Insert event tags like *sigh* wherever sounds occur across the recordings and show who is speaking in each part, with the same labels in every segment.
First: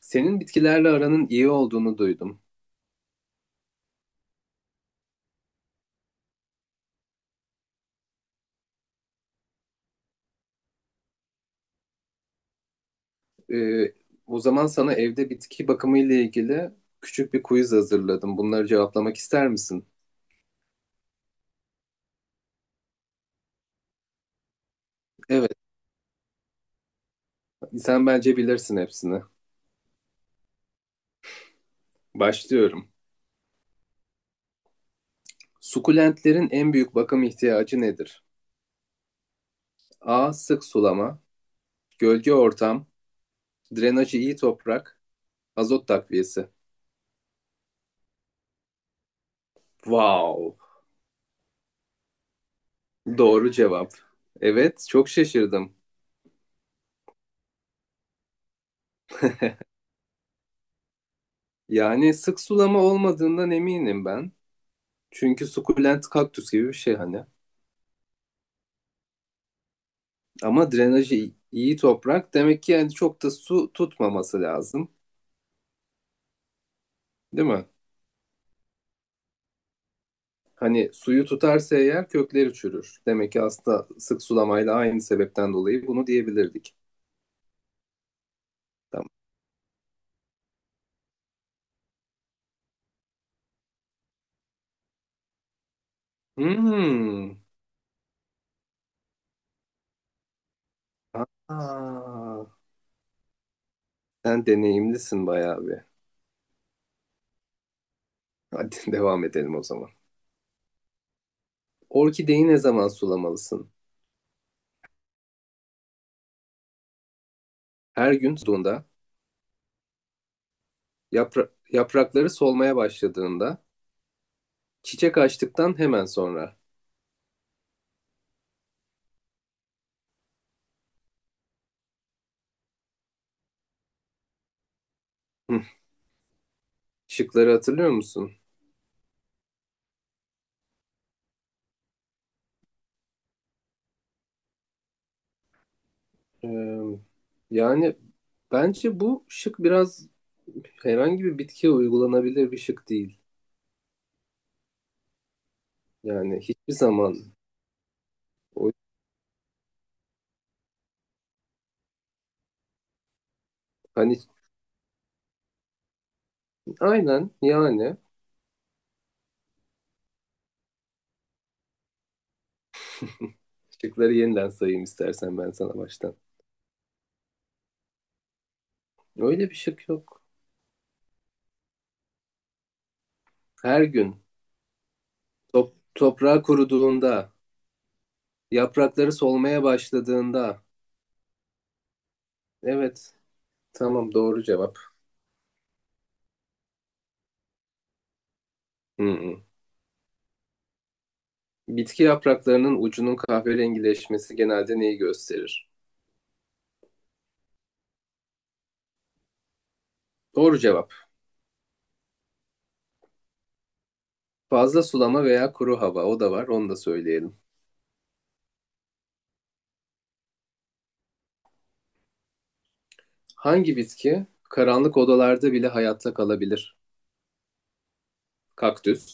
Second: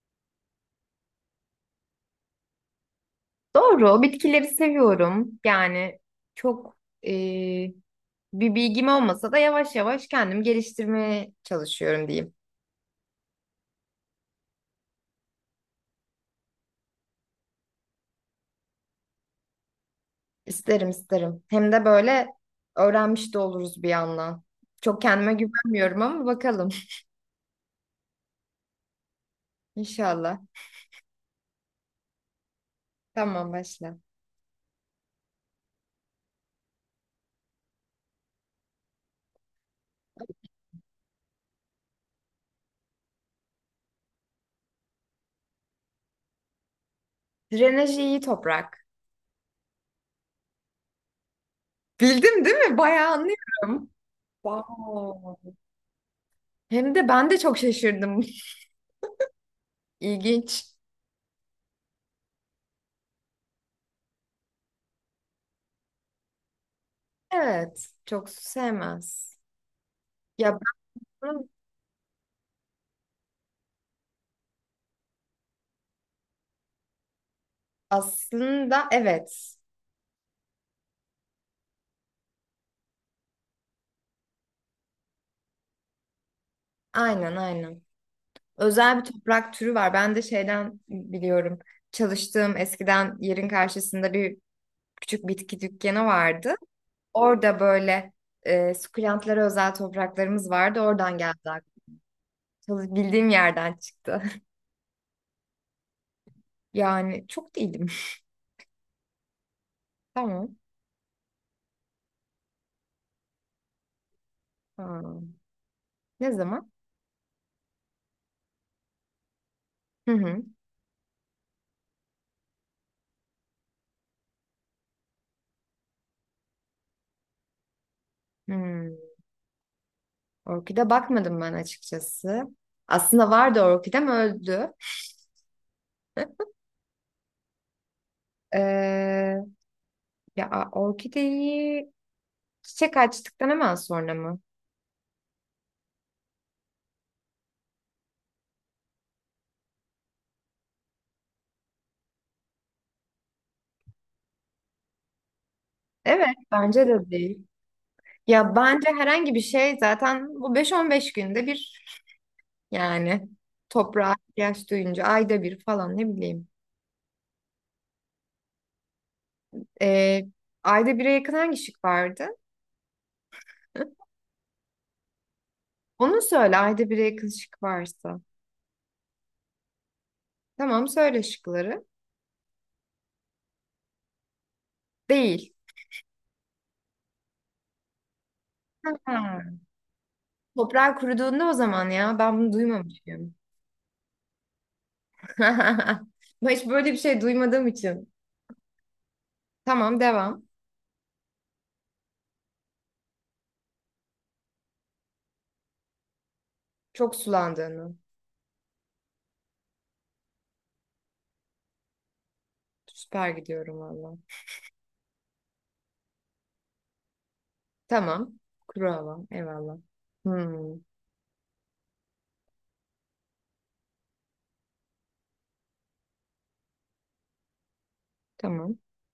Speaker 1: Senin bitkilerle aranın iyi olduğunu duydum.
Speaker 2: Doğru, bitkileri seviyorum. Yani çok eee, bir bilgim olmasa da yavaş yavaş kendim geliştirmeye çalışıyorum diyeyim.
Speaker 1: Ee, O zaman sana evde bitki bakımı ile ilgili küçük bir quiz hazırladım. Bunları cevaplamak ister misin?
Speaker 2: İsterim isterim. Hem de böyle öğrenmiş de oluruz bir yandan. Çok kendime
Speaker 1: Evet,
Speaker 2: güvenmiyorum ama bakalım.
Speaker 1: sen bence bilirsin hepsini.
Speaker 2: *laughs* İnşallah.
Speaker 1: Başlıyorum.
Speaker 2: Tamam başla.
Speaker 1: Sukulentlerin en büyük bakım ihtiyacı nedir? A. Sık sulama, gölge ortam, drenajı iyi toprak, azot takviyesi.
Speaker 2: Drenajı iyi toprak.
Speaker 1: Wow!
Speaker 2: Bildim değil mi? Bayağı
Speaker 1: Doğru
Speaker 2: anlıyorum.
Speaker 1: cevap. Evet, çok
Speaker 2: Wow.
Speaker 1: şaşırdım.
Speaker 2: Hem de ben de çok şaşırdım. *laughs* İlginç.
Speaker 1: Yani sık sulama olmadığından eminim ben. Çünkü sukulent kaktüs gibi bir şey hani.
Speaker 2: Evet, çok su sevmez. Ya ben
Speaker 1: Ama drenajı
Speaker 2: bunu
Speaker 1: iyi toprak demek ki yani çok da su tutmaması lazım, değil mi?
Speaker 2: Aslında evet.
Speaker 1: Hani suyu tutarsa eğer kökleri çürür. Demek ki aslında sık sulamayla aynı sebepten dolayı bunu diyebilirdik.
Speaker 2: Aynen aynen. Özel bir
Speaker 1: Tamam.
Speaker 2: toprak türü var. Ben de şeyden biliyorum. Çalıştığım eskiden yerin karşısında bir küçük bitki dükkanı vardı.
Speaker 1: Hmm.
Speaker 2: Orada böyle sukulentlara özel topraklarımız vardı. Oradan geldi aklıma.
Speaker 1: Aa,
Speaker 2: Bildiğim yerden çıktı.
Speaker 1: sen deneyimlisin bayağı bir.
Speaker 2: *laughs* Yani çok değilim.
Speaker 1: Hadi *laughs* devam edelim o zaman.
Speaker 2: *laughs* Tamam.
Speaker 1: Orkideyi ne zaman sulamalısın?
Speaker 2: Ha, ne zaman?
Speaker 1: Her gün suladuğunda,
Speaker 2: Hı hı.
Speaker 1: yaprakları solmaya başladığında, çiçek açtıktan hemen sonra.
Speaker 2: Hmm. Orkide bakmadım ben açıkçası. Aslında vardı, orkidem öldü.
Speaker 1: Hı, şıkları hatırlıyor musun?
Speaker 2: Ee, ya orkideyi Çiçek açtıktan hemen sonra mı?
Speaker 1: Ee, Yani bence bu şık biraz herhangi bir bitkiye uygulanabilir bir şık değil.
Speaker 2: Evet,
Speaker 1: Yani hiçbir
Speaker 2: bence de
Speaker 1: zaman
Speaker 2: değil. Ya
Speaker 1: o,
Speaker 2: bence herhangi bir şey zaten bu beş on beş günde bir yani toprağa
Speaker 1: hani
Speaker 2: ihtiyaç duyunca ayda bir falan ne bileyim.
Speaker 1: aynen yani.
Speaker 2: Ee, ayda bire yakın hangi şık vardı?
Speaker 1: *laughs*
Speaker 2: *laughs*
Speaker 1: Şıkları yeniden sayayım istersen ben sana baştan.
Speaker 2: Onu söyle, ayda bire yakın şık varsa.
Speaker 1: Öyle bir şık yok.
Speaker 2: Tamam, söyle şıkları.
Speaker 1: Her gün,
Speaker 2: Değil.
Speaker 1: toprağı kuruduğunda, yaprakları
Speaker 2: Ha.
Speaker 1: solmaya başladığında.
Speaker 2: Toprağa kuruduğunda o zaman, ya ben bunu
Speaker 1: Evet,
Speaker 2: duymamışım.
Speaker 1: tamam, doğru cevap.
Speaker 2: *laughs* Ben hiç böyle bir şey duymadığım için.
Speaker 1: Hı hı.
Speaker 2: Tamam, devam.
Speaker 1: Bitki yapraklarının ucunun kahverengileşmesi genelde neyi gösterir?
Speaker 2: Çok sulandığını.
Speaker 1: Doğru cevap.
Speaker 2: Süper gidiyorum valla.
Speaker 1: Fazla sulama veya kuru hava, o da var, onu da söyleyelim.
Speaker 2: Tamam. Kuru hava. Eyvallah. Hmm,
Speaker 1: Hangi bitki karanlık odalarda bile hayatta kalabilir?
Speaker 2: tamam.
Speaker 1: Kaktüs,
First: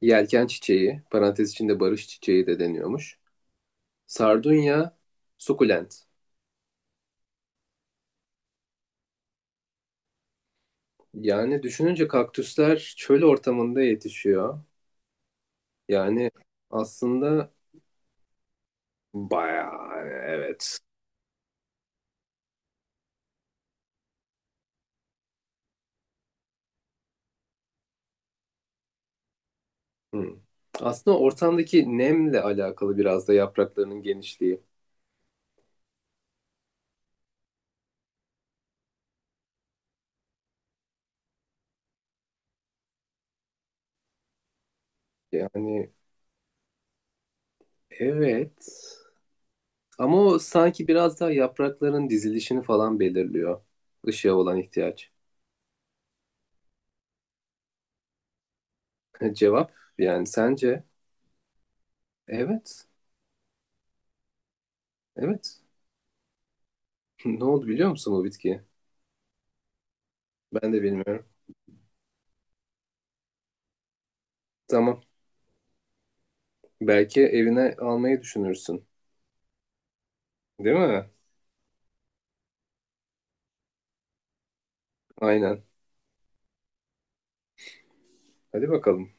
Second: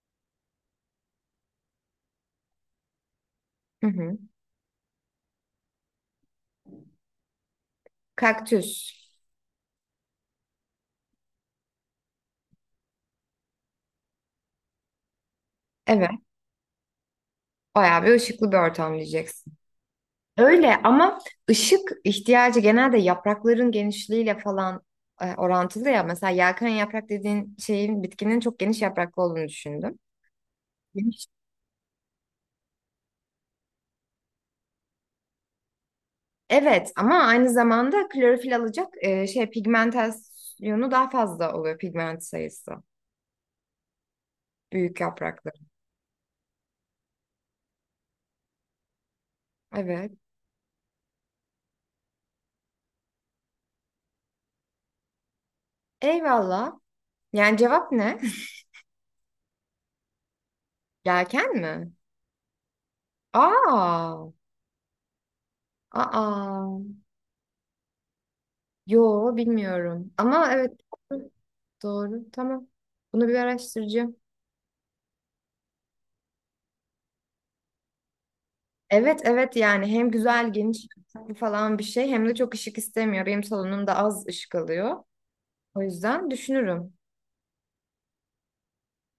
Speaker 1: yelken çiçeği, parantez içinde barış çiçeği de deniyormuş.
Speaker 2: Hı hı.
Speaker 1: Sardunya, sukulent.
Speaker 2: Kaktüs.
Speaker 1: Yani düşününce kaktüsler çöl ortamında yetişiyor.
Speaker 2: Evet.
Speaker 1: Yani aslında
Speaker 2: Bayağı bir ışıklı bir ortam diyeceksin.
Speaker 1: bayağı
Speaker 2: Öyle
Speaker 1: evet.
Speaker 2: ama ışık ihtiyacı genelde yaprakların genişliğiyle falan orantılı ya. Mesela yelken yaprak dediğin şeyin, bitkinin çok geniş yapraklı olduğunu düşündüm.
Speaker 1: Hmm. Aslında
Speaker 2: Geniş.
Speaker 1: ortamdaki nemle alakalı biraz da yapraklarının genişliği.
Speaker 2: Evet ama aynı zamanda klorofil alacak pigmentasyonu daha fazla oluyor, pigment sayısı. Büyük yapraklı.
Speaker 1: Yani evet.
Speaker 2: Evet.
Speaker 1: Ama o sanki biraz daha yaprakların dizilişini falan belirliyor. Işığa olan ihtiyaç.
Speaker 2: Eyvallah. Yani cevap ne?
Speaker 1: *laughs* Cevap, yani sence?
Speaker 2: *laughs* Yelken mi?
Speaker 1: Evet.
Speaker 2: Aa,
Speaker 1: Evet.
Speaker 2: aa.
Speaker 1: *laughs* Ne oldu biliyor musun bu bitkiyi?
Speaker 2: Yo, bilmiyorum. Ama evet,
Speaker 1: Ben de bilmiyorum.
Speaker 2: doğru. Tamam. Bunu bir araştıracağım.
Speaker 1: Tamam. Belki evine almayı düşünürsün.
Speaker 2: Evet evet, yani hem güzel
Speaker 1: Değil
Speaker 2: geniş
Speaker 1: mi?
Speaker 2: falan bir şey, hem de çok ışık istemiyor. Benim salonumda az ışık alıyor.
Speaker 1: Aynen.
Speaker 2: O yüzden düşünürüm.
Speaker 1: Hadi bakalım.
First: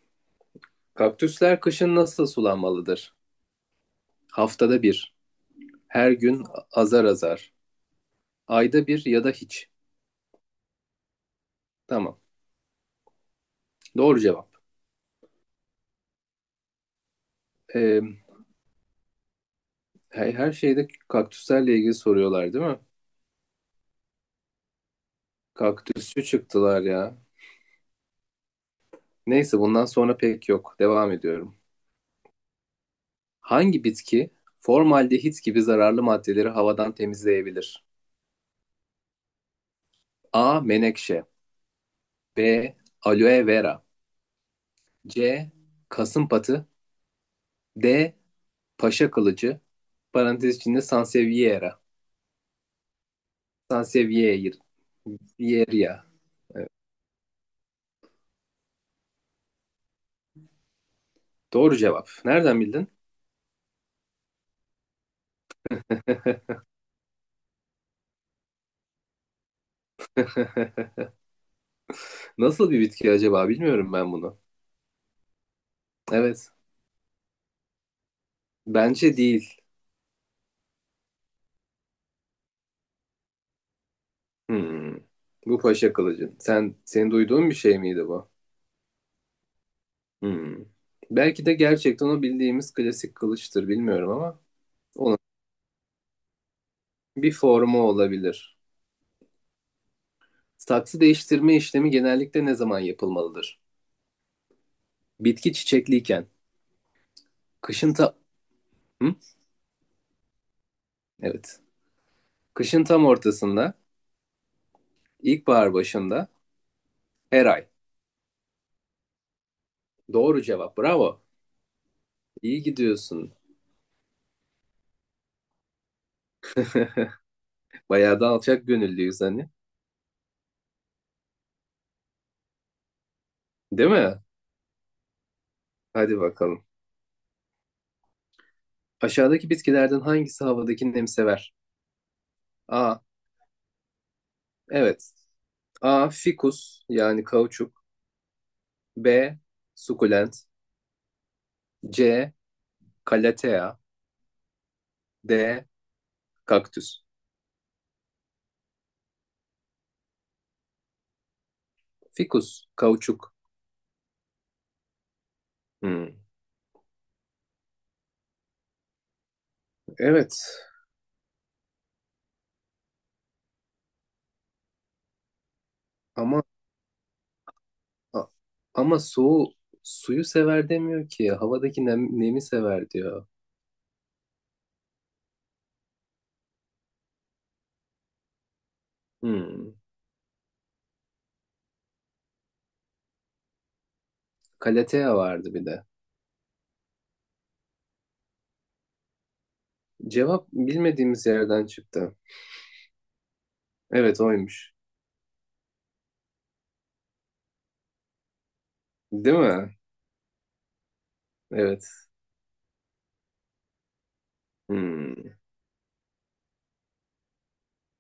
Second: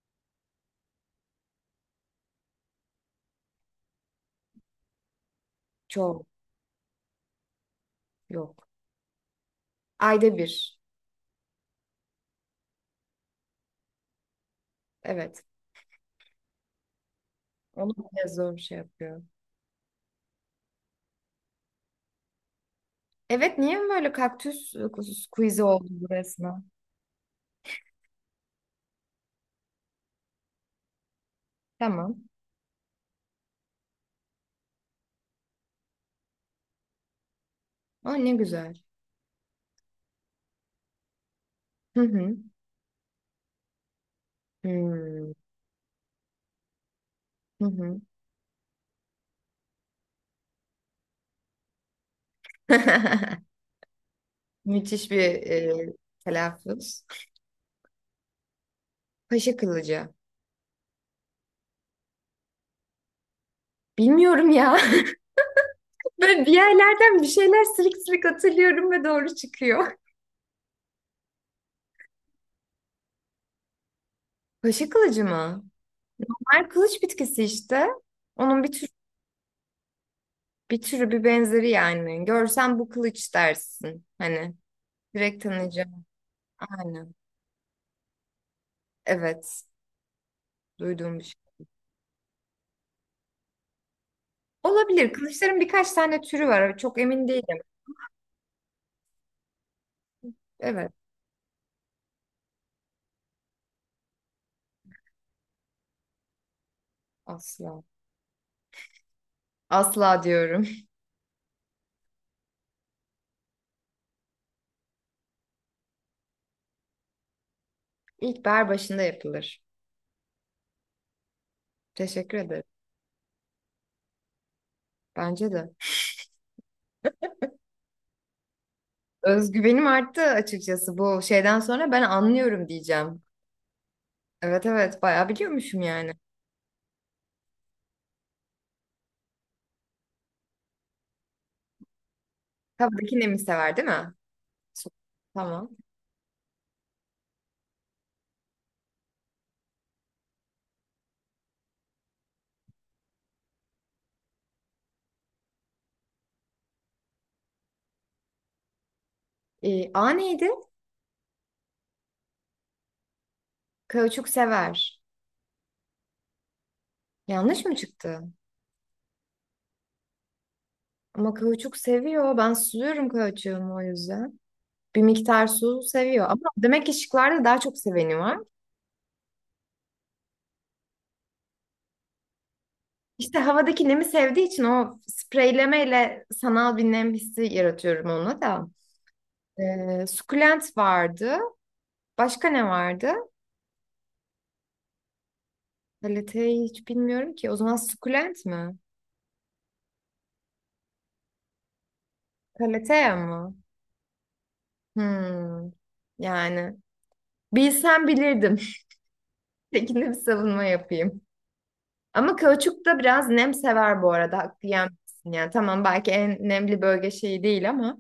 Speaker 1: Kaktüsler kışın nasıl sulanmalıdır? Haftada bir. Her
Speaker 2: Çok
Speaker 1: gün azar azar.
Speaker 2: yok.
Speaker 1: Ayda bir ya da hiç.
Speaker 2: Ayda bir.
Speaker 1: Tamam. Doğru cevap.
Speaker 2: Evet. Onu
Speaker 1: Ee,
Speaker 2: bile zor şey yapıyor.
Speaker 1: Her şeyde kaktüslerle ilgili soruyorlar değil mi?
Speaker 2: Evet, niye böyle kaktüs quiz'i oldu
Speaker 1: Kaktüsçü
Speaker 2: burasına?
Speaker 1: çıktılar ya. Neyse bundan sonra pek yok. Devam ediyorum.
Speaker 2: Tamam.
Speaker 1: Hangi bitki formaldehit gibi zararlı maddeleri havadan temizleyebilir?
Speaker 2: Aa ne güzel.
Speaker 1: A. Menekşe.
Speaker 2: Hı hı.
Speaker 1: B. Aloe vera.
Speaker 2: Hmm.
Speaker 1: C. Kasımpatı.
Speaker 2: Hı hı.
Speaker 1: D. Paşa kılıcı, parantez içinde sansevieria.
Speaker 2: *laughs*
Speaker 1: Sansevieria.
Speaker 2: Müthiş bir telaffuz. Paşa kılıcı.
Speaker 1: Doğru cevap. Nereden bildin?
Speaker 2: Bilmiyorum ya. *laughs* Böyle bir yerlerden bir şeyler silik silik hatırlıyorum ve doğru çıkıyor.
Speaker 1: Nasıl bir bitki acaba, bilmiyorum ben bunu.
Speaker 2: Paşa kılıcı mı?
Speaker 1: Evet.
Speaker 2: Mer kılıç bitkisi işte. Onun bir tür
Speaker 1: Bence değil.
Speaker 2: Bir türü, bir benzeri yani. Görsen bu kılıç dersin. Hani
Speaker 1: Hmm.
Speaker 2: direkt
Speaker 1: Bu paşa
Speaker 2: tanıyacağım.
Speaker 1: kılıcı. Senin
Speaker 2: Aynen.
Speaker 1: duyduğun bir şey miydi bu?
Speaker 2: Evet.
Speaker 1: Hmm.
Speaker 2: Duyduğum bir
Speaker 1: Belki de
Speaker 2: şey.
Speaker 1: gerçekten o bildiğimiz klasik kılıçtır bilmiyorum ama
Speaker 2: Olabilir.
Speaker 1: onun
Speaker 2: Kılıçların birkaç tane türü var. Çok emin
Speaker 1: bir
Speaker 2: değilim.
Speaker 1: formu olabilir.
Speaker 2: Evet.
Speaker 1: Saksı değiştirme işlemi genellikle ne zaman yapılmalıdır? Bitki çiçekliyken,
Speaker 2: Asla.
Speaker 1: kışın ta Hı?
Speaker 2: Asla diyorum.
Speaker 1: Evet. Kışın tam ortasında, ilkbahar başında, her ay.
Speaker 2: *laughs* İlkbahar başında yapılır.
Speaker 1: Doğru cevap. Bravo.
Speaker 2: Teşekkür
Speaker 1: İyi
Speaker 2: ederim.
Speaker 1: gidiyorsun.
Speaker 2: Bence de.
Speaker 1: *laughs* Bayağı da alçak gönüllüyüz hani.
Speaker 2: Özgüvenim arttı açıkçası, bu şeyden sonra ben anlıyorum diyeceğim.
Speaker 1: Değil mi?
Speaker 2: Evet evet, bayağı biliyormuşum yani.
Speaker 1: Hadi bakalım. Aşağıdaki bitkilerden hangisi havadaki nemi sever? A.
Speaker 2: Kabadaki nemi sever değil mi? Su-
Speaker 1: Evet.
Speaker 2: Tamam.
Speaker 1: A. Fikus, yani kauçuk. B. Sukulent. C. Kalatea. D. Kaktüs.
Speaker 2: A neydi?
Speaker 1: Fikus. Kauçuk.
Speaker 2: Kauçuk sever.
Speaker 1: Hmm.
Speaker 2: Yanlış mı çıktı?
Speaker 1: Evet.
Speaker 2: Ama kauçuk seviyor. Ben suluyorum kauçuğumu o yüzden. Bir miktar su seviyor.
Speaker 1: Ama
Speaker 2: Ama demek ki şıklarda daha çok seveni
Speaker 1: a-
Speaker 2: var.
Speaker 1: ama suyu sever demiyor ki. Havadaki nemi sever diyor.
Speaker 2: İşte havadaki nemi sevdiği için o spreylemeyle sanal bir nem hissi yaratıyorum ona da.
Speaker 1: Hmm.
Speaker 2: Sukulent vardı. Başka ne vardı?
Speaker 1: Calathea vardı bir de.
Speaker 2: Kaliteyi hiç bilmiyorum ki. O zaman sukulent mi?
Speaker 1: Cevap bilmediğimiz yerden çıktı.
Speaker 2: Kaliteye mı?
Speaker 1: Evet, oymuş.
Speaker 2: Hmm. Yani bilsem bilirdim.
Speaker 1: Değil
Speaker 2: *laughs*
Speaker 1: mi?
Speaker 2: Tekinde bir savunma yapayım.
Speaker 1: Evet.
Speaker 2: Ama kauçuk da biraz nem sever bu arada. Haklı yenmezsin
Speaker 1: Hmm.
Speaker 2: yani. Tamam, belki en nemli bölge şeyi değil ama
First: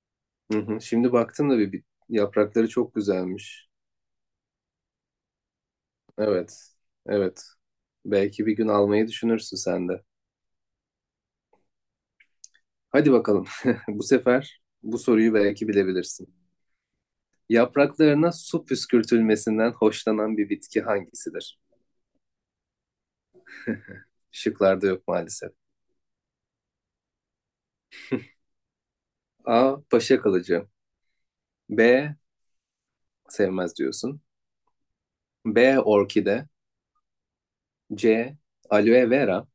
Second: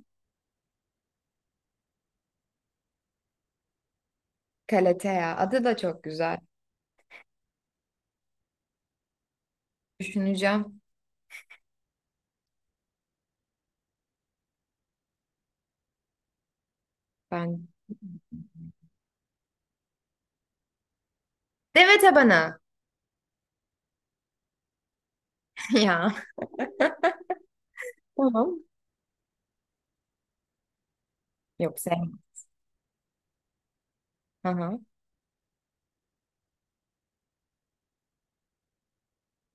Speaker 1: Hı hı. Şimdi baktım da bir yaprakları çok güzelmiş.
Speaker 2: kaletea. Adı da çok güzel.
Speaker 1: Evet. Evet. Belki bir gün almayı düşünürsün sen de.
Speaker 2: Düşüneceğim
Speaker 1: Hadi bakalım. *laughs* Bu sefer bu soruyu belki bilebilirsin.
Speaker 2: ben.
Speaker 1: Yapraklarına su püskürtülmesinden hoşlanan bir bitki hangisidir?
Speaker 2: Deve tabanı.
Speaker 1: Şıklarda yok maalesef.
Speaker 2: *laughs* Ya. Tamam.
Speaker 1: A. Paşa kalıcı.
Speaker 2: Yok,
Speaker 1: B.
Speaker 2: sevmem.
Speaker 1: Sevmez diyorsun.
Speaker 2: Hı hı.
Speaker 1: B. Orkide. C. Aloe vera.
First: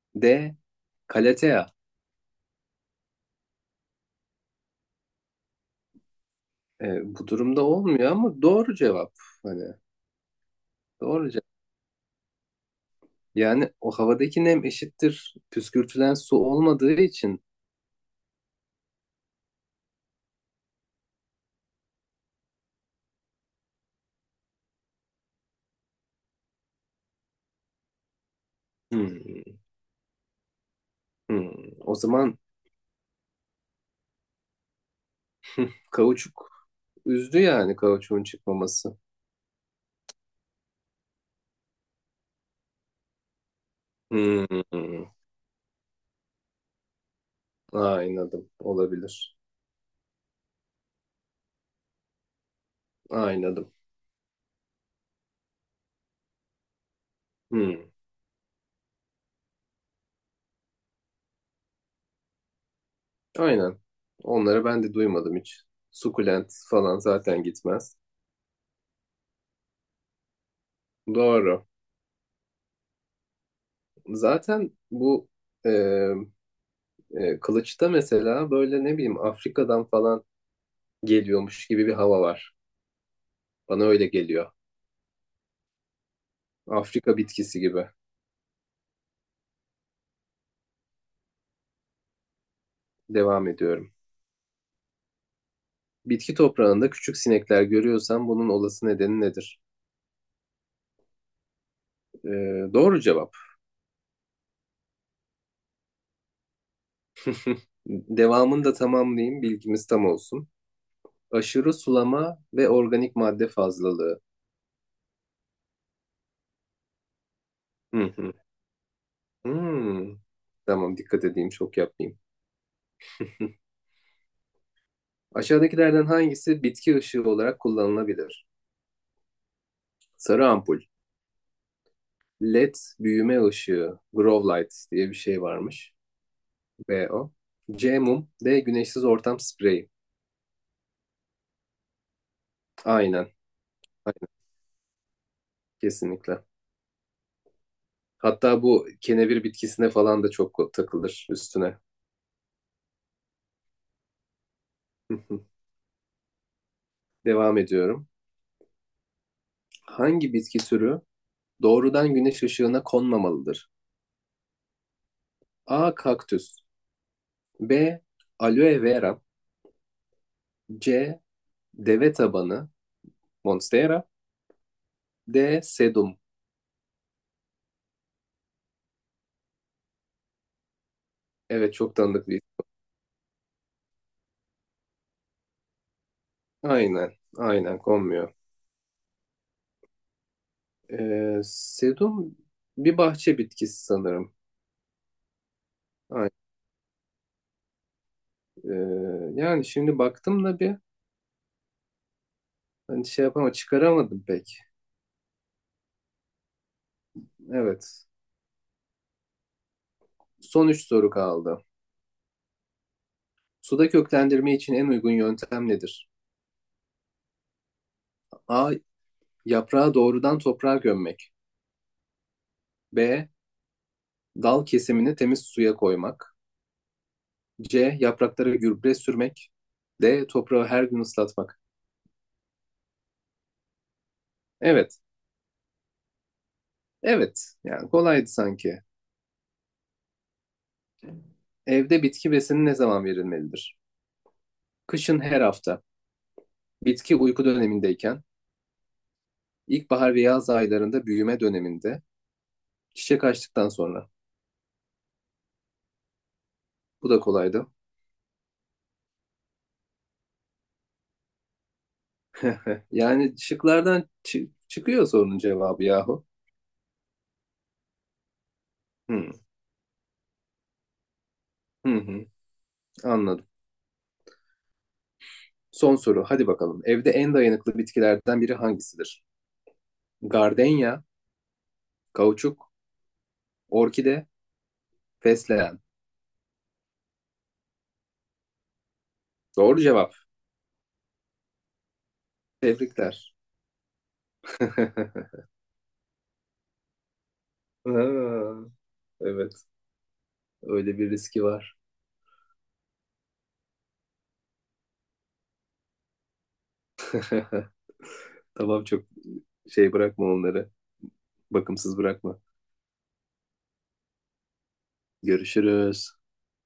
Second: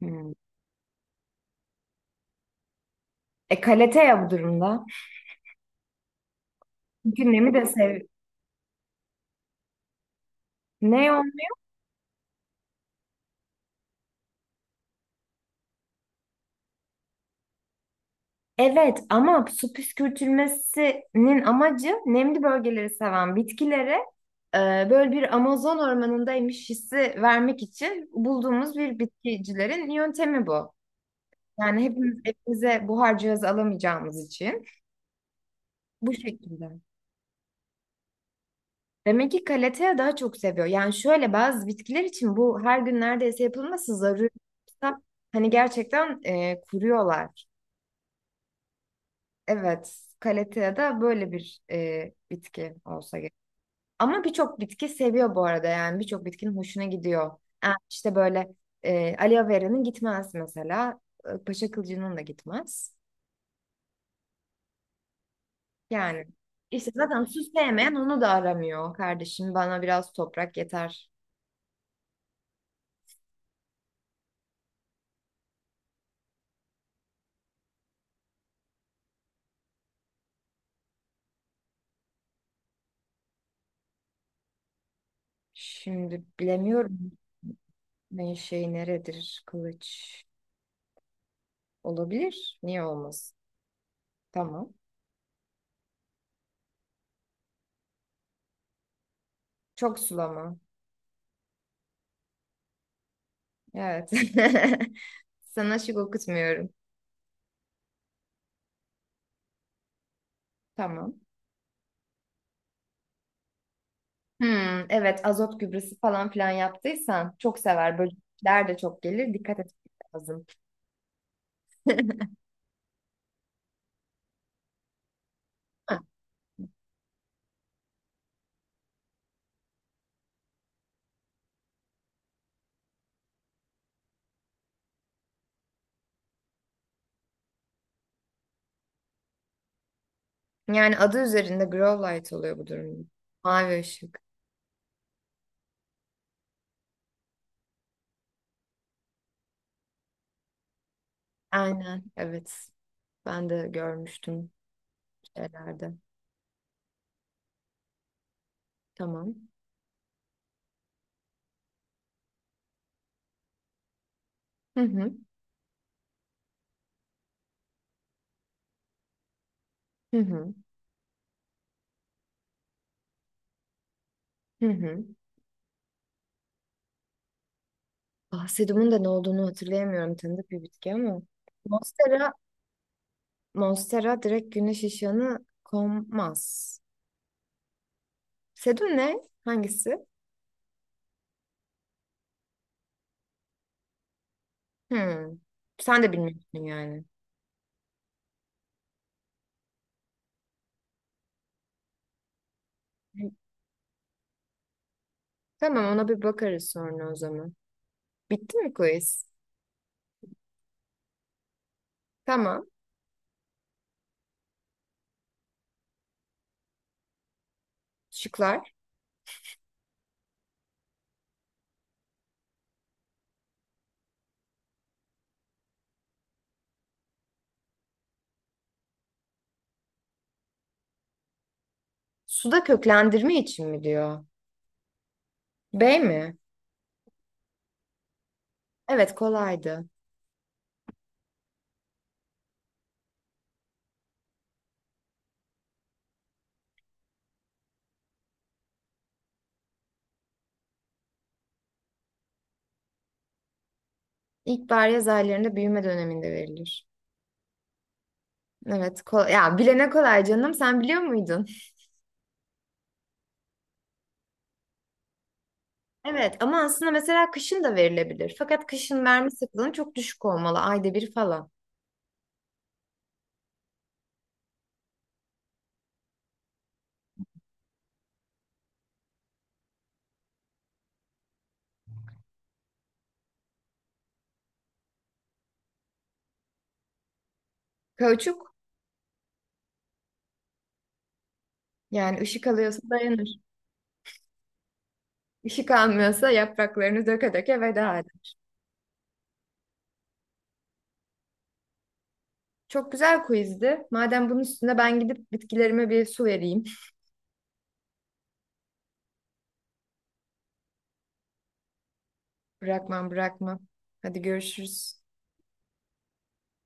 Speaker 2: Hmm.
Speaker 1: D. Kalatea.
Speaker 2: E kaletea bu durumda.
Speaker 1: Bu
Speaker 2: Çünkü nemi
Speaker 1: durumda
Speaker 2: de sev...
Speaker 1: olmuyor ama doğru cevap. Hani
Speaker 2: Ne o?
Speaker 1: doğru cevap. Yani o havadaki nem eşittir. Püskürtülen su olmadığı için.
Speaker 2: Evet ama su püskürtülmesinin amacı, nemli bölgeleri seven bitkilere böyle bir Amazon ormanındaymış hissi vermek için bulduğumuz bir
Speaker 1: Hmm,
Speaker 2: bitkicilerin yöntemi bu.
Speaker 1: hmm.
Speaker 2: Yani
Speaker 1: O
Speaker 2: hepimiz
Speaker 1: zaman
Speaker 2: evimize buhar cihazı alamayacağımız için bu
Speaker 1: kauçuk.
Speaker 2: şekilde.
Speaker 1: Üzdü yani kauçuğun çıkmaması.
Speaker 2: Demek ki kalatea daha çok seviyor. Yani şöyle, bazı bitkiler için bu her gün neredeyse yapılması zaruri.
Speaker 1: Hmm.
Speaker 2: Hani gerçekten kuruyorlar.
Speaker 1: Aynadım. Olabilir.
Speaker 2: Evet, kalatea da böyle bir bitki olsa gerek.
Speaker 1: Aynadım.
Speaker 2: Ama birçok bitki seviyor bu arada, yani birçok bitkinin hoşuna gidiyor. Yani
Speaker 1: Hmm.
Speaker 2: işte böyle aloe vera'nın gitmez mesela. Paşa kılıcının da gitmez.
Speaker 1: Aynen. Onları ben de duymadım hiç.
Speaker 2: Yani
Speaker 1: Sukulent
Speaker 2: işte
Speaker 1: falan
Speaker 2: zaten su
Speaker 1: zaten
Speaker 2: sevmeyen
Speaker 1: gitmez.
Speaker 2: onu da aramıyor kardeşim. Bana biraz toprak yeter.
Speaker 1: Doğru. Zaten bu e, kılıçta mesela böyle ne bileyim Afrika'dan falan geliyormuş gibi bir hava var. Bana öyle geliyor.
Speaker 2: Şimdi bilemiyorum
Speaker 1: Afrika bitkisi gibi.
Speaker 2: ne şey neredir kılıç. Olabilir. Niye olmaz?
Speaker 1: Devam ediyorum.
Speaker 2: Tamam.
Speaker 1: Bitki toprağında küçük sinekler görüyorsan bunun olası nedeni nedir?
Speaker 2: Çok sulama.
Speaker 1: E, doğru cevap.
Speaker 2: Evet. *laughs* Sana şık okutmuyorum.
Speaker 1: Devamını da tamamlayayım, bilgimiz tam olsun.
Speaker 2: Tamam.
Speaker 1: Aşırı sulama ve organik madde fazlalığı.
Speaker 2: Hmm, evet, azot gübresi falan filan yaptıysan çok sever.
Speaker 1: Hı hı.
Speaker 2: Böcekler de çok gelir. Dikkat etmek
Speaker 1: Hmm.
Speaker 2: lazım.
Speaker 1: Tamam, dikkat edeyim, çok yapmayayım. *laughs*
Speaker 2: Ha,
Speaker 1: Aşağıdakilerden hangisi bitki ışığı olarak kullanılabilir? Sarı ampul, LED büyüme ışığı, grow light diye bir şey varmış. B o. C mum, D güneşsiz ortam spreyi.
Speaker 2: yani adı üzerinde grow light oluyor bu durumda.
Speaker 1: Aynen,
Speaker 2: Mavi ışık.
Speaker 1: aynen, kesinlikle. Hatta bu kenevir bitkisine falan da çok takılır üstüne.
Speaker 2: Aynen evet. Ben de görmüştüm
Speaker 1: *laughs*
Speaker 2: şeylerde.
Speaker 1: Devam ediyorum.
Speaker 2: Tamam.
Speaker 1: Hangi bitki türü doğrudan güneş ışığına konmamalıdır?
Speaker 2: Hı hı.
Speaker 1: A. Kaktüs. B. Aloe vera.
Speaker 2: Hı hı.
Speaker 1: C. Deve tabanı, Monstera.
Speaker 2: Hı hı.
Speaker 1: D. Sedum.
Speaker 2: Ah, sedumun da ne olduğunu hatırlayamıyorum. Tanıdık bir bitki ama.
Speaker 1: Evet, çok tanıdık
Speaker 2: Monstera,
Speaker 1: bir
Speaker 2: Monstera direkt güneş ışığını kommaz.
Speaker 1: Aynen. Aynen konmuyor.
Speaker 2: Sedum ne? Hangisi?
Speaker 1: Sedum bir bahçe bitkisi sanırım.
Speaker 2: Hmm. Sen de
Speaker 1: Aynen.
Speaker 2: bilmiyorsun yani.
Speaker 1: Ee, Yani şimdi baktım da bir, hani şey yapama çıkaramadım pek.
Speaker 2: Tamam, ona bir bakarız sonra o zaman.
Speaker 1: Evet.
Speaker 2: Bitti mi quiz?
Speaker 1: Son üç soru kaldı.
Speaker 2: Tamam.
Speaker 1: Suda köklendirme için en uygun yöntem nedir? A.
Speaker 2: Şıklar.
Speaker 1: Yaprağı doğrudan toprağa gömmek. B. Dal kesimini temiz suya koymak. C. Yapraklara gübre sürmek. D. Toprağı her gün ıslatmak.
Speaker 2: Suda köklendirme için mi diyor?
Speaker 1: Evet.
Speaker 2: B mi?
Speaker 1: Evet. Yani kolaydı sanki.
Speaker 2: Evet kolaydı.
Speaker 1: Evde bitki besini ne zaman verilmelidir? Kışın her hafta. Bitki uyku dönemindeyken. İlkbahar ve yaz aylarında büyüme döneminde. Çiçek açtıktan sonra.
Speaker 2: İlkbahar yaz aylarında büyüme döneminde verilir.
Speaker 1: Bu da kolaydı.
Speaker 2: Evet, kol ya bilene kolay canım, sen biliyor muydun?
Speaker 1: *laughs* Yani şıklardan çıkıyor sorunun cevabı yahu.
Speaker 2: Evet ama aslında mesela kışın da verilebilir. Fakat kışın verme
Speaker 1: Hmm,
Speaker 2: sıklığının çok düşük olmalı. Ayda bir falan.
Speaker 1: hı hı, anladım. Son soru. Hadi bakalım. Evde en dayanıklı bitkilerden biri hangisidir? Gardenya, kauçuk, orkide, fesleğen.
Speaker 2: Kauçuk
Speaker 1: Doğru cevap.
Speaker 2: yani ışık alıyorsa
Speaker 1: Tebrikler.
Speaker 2: dayanır.
Speaker 1: *laughs*
Speaker 2: Işık almıyorsa yapraklarını döke döke veda.
Speaker 1: Ha, evet. Öyle bir riski var.
Speaker 2: Çok güzel quizdi. Madem bunun üstüne ben gidip bitkilerime bir su vereyim.
Speaker 1: *laughs* Tamam, çok şey bırakma onları. Bakımsız bırakma.
Speaker 2: *laughs* Bırakmam bırakmam. Hadi görüşürüz.
Speaker 1: Görüşürüz.